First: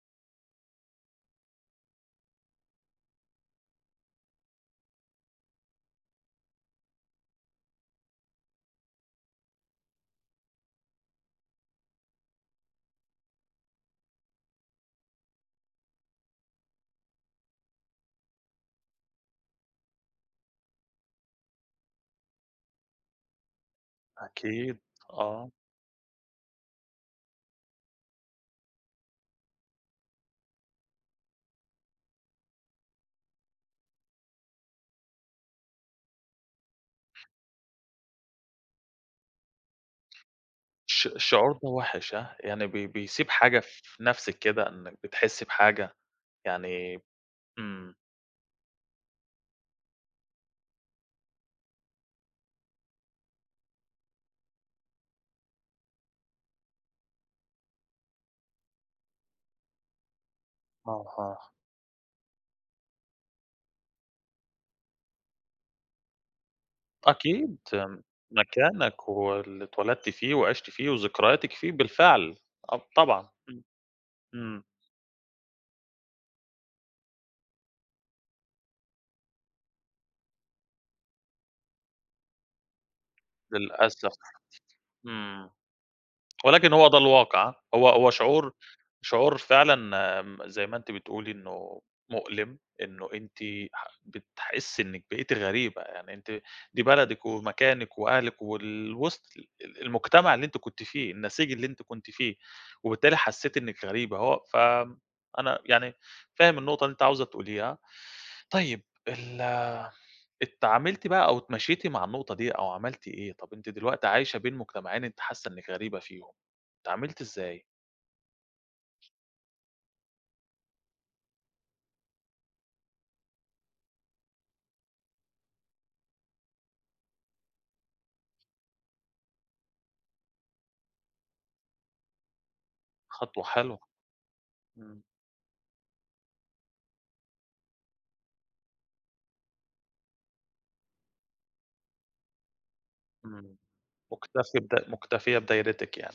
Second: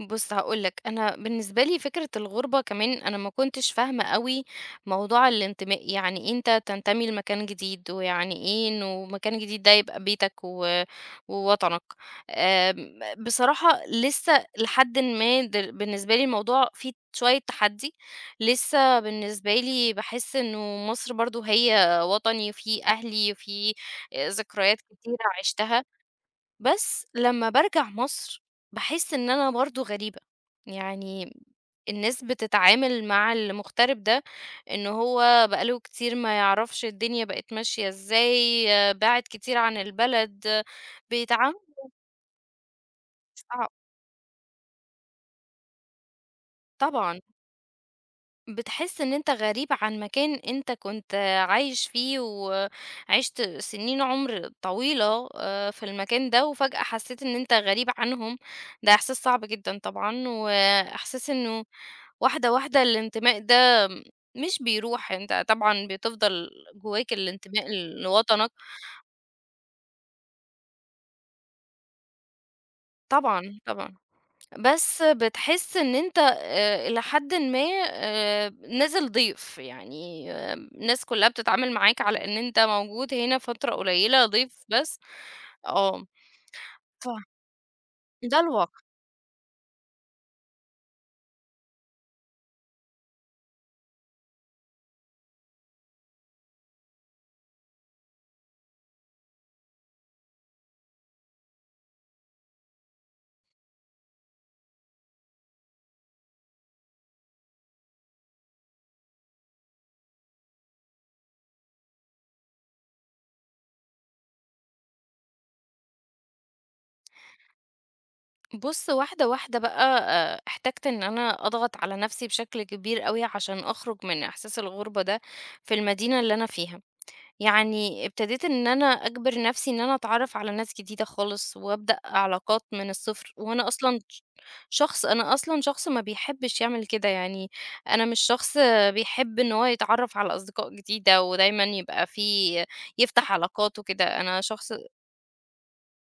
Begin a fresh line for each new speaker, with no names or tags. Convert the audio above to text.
بص، هاقول لك، أنا بالنسبة لي فكرة الغربة كمان، أنا ما كنتش فاهمة أوي موضوع الانتماء، يعني أنت تنتمي لمكان جديد ويعني إيه إنه مكان جديد ده يبقى بيتك و ووطنك، آمم، بصراحة لسّه لحدٍ ما د بالنسبة لي الموضوع فيه شوية تحدي، لسه بالنسبة لي باحس إنه مصر برضه هي وطني وفيه أهلي وفيه ذكريات
أكيد،
كتيرة
آه.
عشتها. بس لما بارجع مصر، باحس إن أنا برضو غريبة، يعني الناس بتتعامل مع المغترب ده، إنه هو بقى له كتير ما يعرفش الدنيا بقت ماشية إزاي، بِعد كتير عن البلد،
ش شعور
بيتعاملوا
ده وحش، هاه؟ يعني ب بيسيب حاجة
صعب.
في في نفسك كده، إنِّك بتحسِ بحاجة؟ يعني
طبعًا.
إمم.
بتحس إن أنت غريب عن مكان أنت كنت عايش فيه وعِشت سنين عمر طويلة آآ في المكان ده، وفجأة حسّيت إن أنت غريب عنهم، ده إحساس صعب جدًا طبعًا، وإحساس
أها.
إنّه واحدة، واحدة الانتماء ده مش بيروح، أنت طبعًا بتفضل جوّاك
أكيد،
الانتماء لوطنك.
مكانك واللي اتولدت فيه وعشت فيه وذكرياتِك فيه بالفعل. أ طبعًا.
طبعًا،
امم
طبعًا،
امم.
بس بتحس إن أنت إ إلى حدٍ ما، آآ، نازل ضيف، يعني الناس كلّها بتتعامل معاك على إن أنت موجود هنا فترة
للأسف،
قليلة، ضيف بس.
امم.
آه.
ولكن هو ده
ف
الواقع، ها؟ هو هو
ده
شعور
الواقع.
شعور فعلًا امم، زي ما أنتِ بتقولي، إنّه مؤلم، إنه أنتِ ح بتحسي إنِّك بقيتِ غريبة. يعني أنتِ، دي بلدك ومكانك وأهلك وال وِسط ال ال المجتمع اللي أنتِ كنتِ فيه، النسيج اللي أنتِ كنتِ فيه، وبالتالي حسّيتِ إنِّك غريبة. هو ف أنا، يعني، فاهم النقطة اللي أنتِ عاوزة تقوليها. طيب، ال اتعاملتِ بقى أو اتماشيتِ مع النقطة دي أو عملتِ إيه؟ طب أنتِ دلوقتي عايشة بين مجتمعين، أنتِ حاسّة إنّك غريبة فيهم، أتعاملتِ إزاي؟
بص، واحدة واحدة بقى، احتجت إن أنا أضغط على نفسي بشكل كبير أوي، عشان أخرُج من إحساس الغربة ده في المدينة اللي أنا فيها. يعني ابتديت إن أنا أجبر نفسي إن أنا أتعرّف على ناس جديدة خالص وأبدأ علاقات من الصفر،
خطوة
وأنا
حلوة.
أصلًا ش
إمم.
شخص أنا أصلًا شخص ما بيحبش يعمل كده يعني، أنا مش شخص بيحب إنّه هو يتعرف على أصدقاء جديدة ودايمًا يبقى فيه يفتح
امم
علاقات وكده أنا
مكتفي
شخص
بد مكتفية بدايرتك يعني.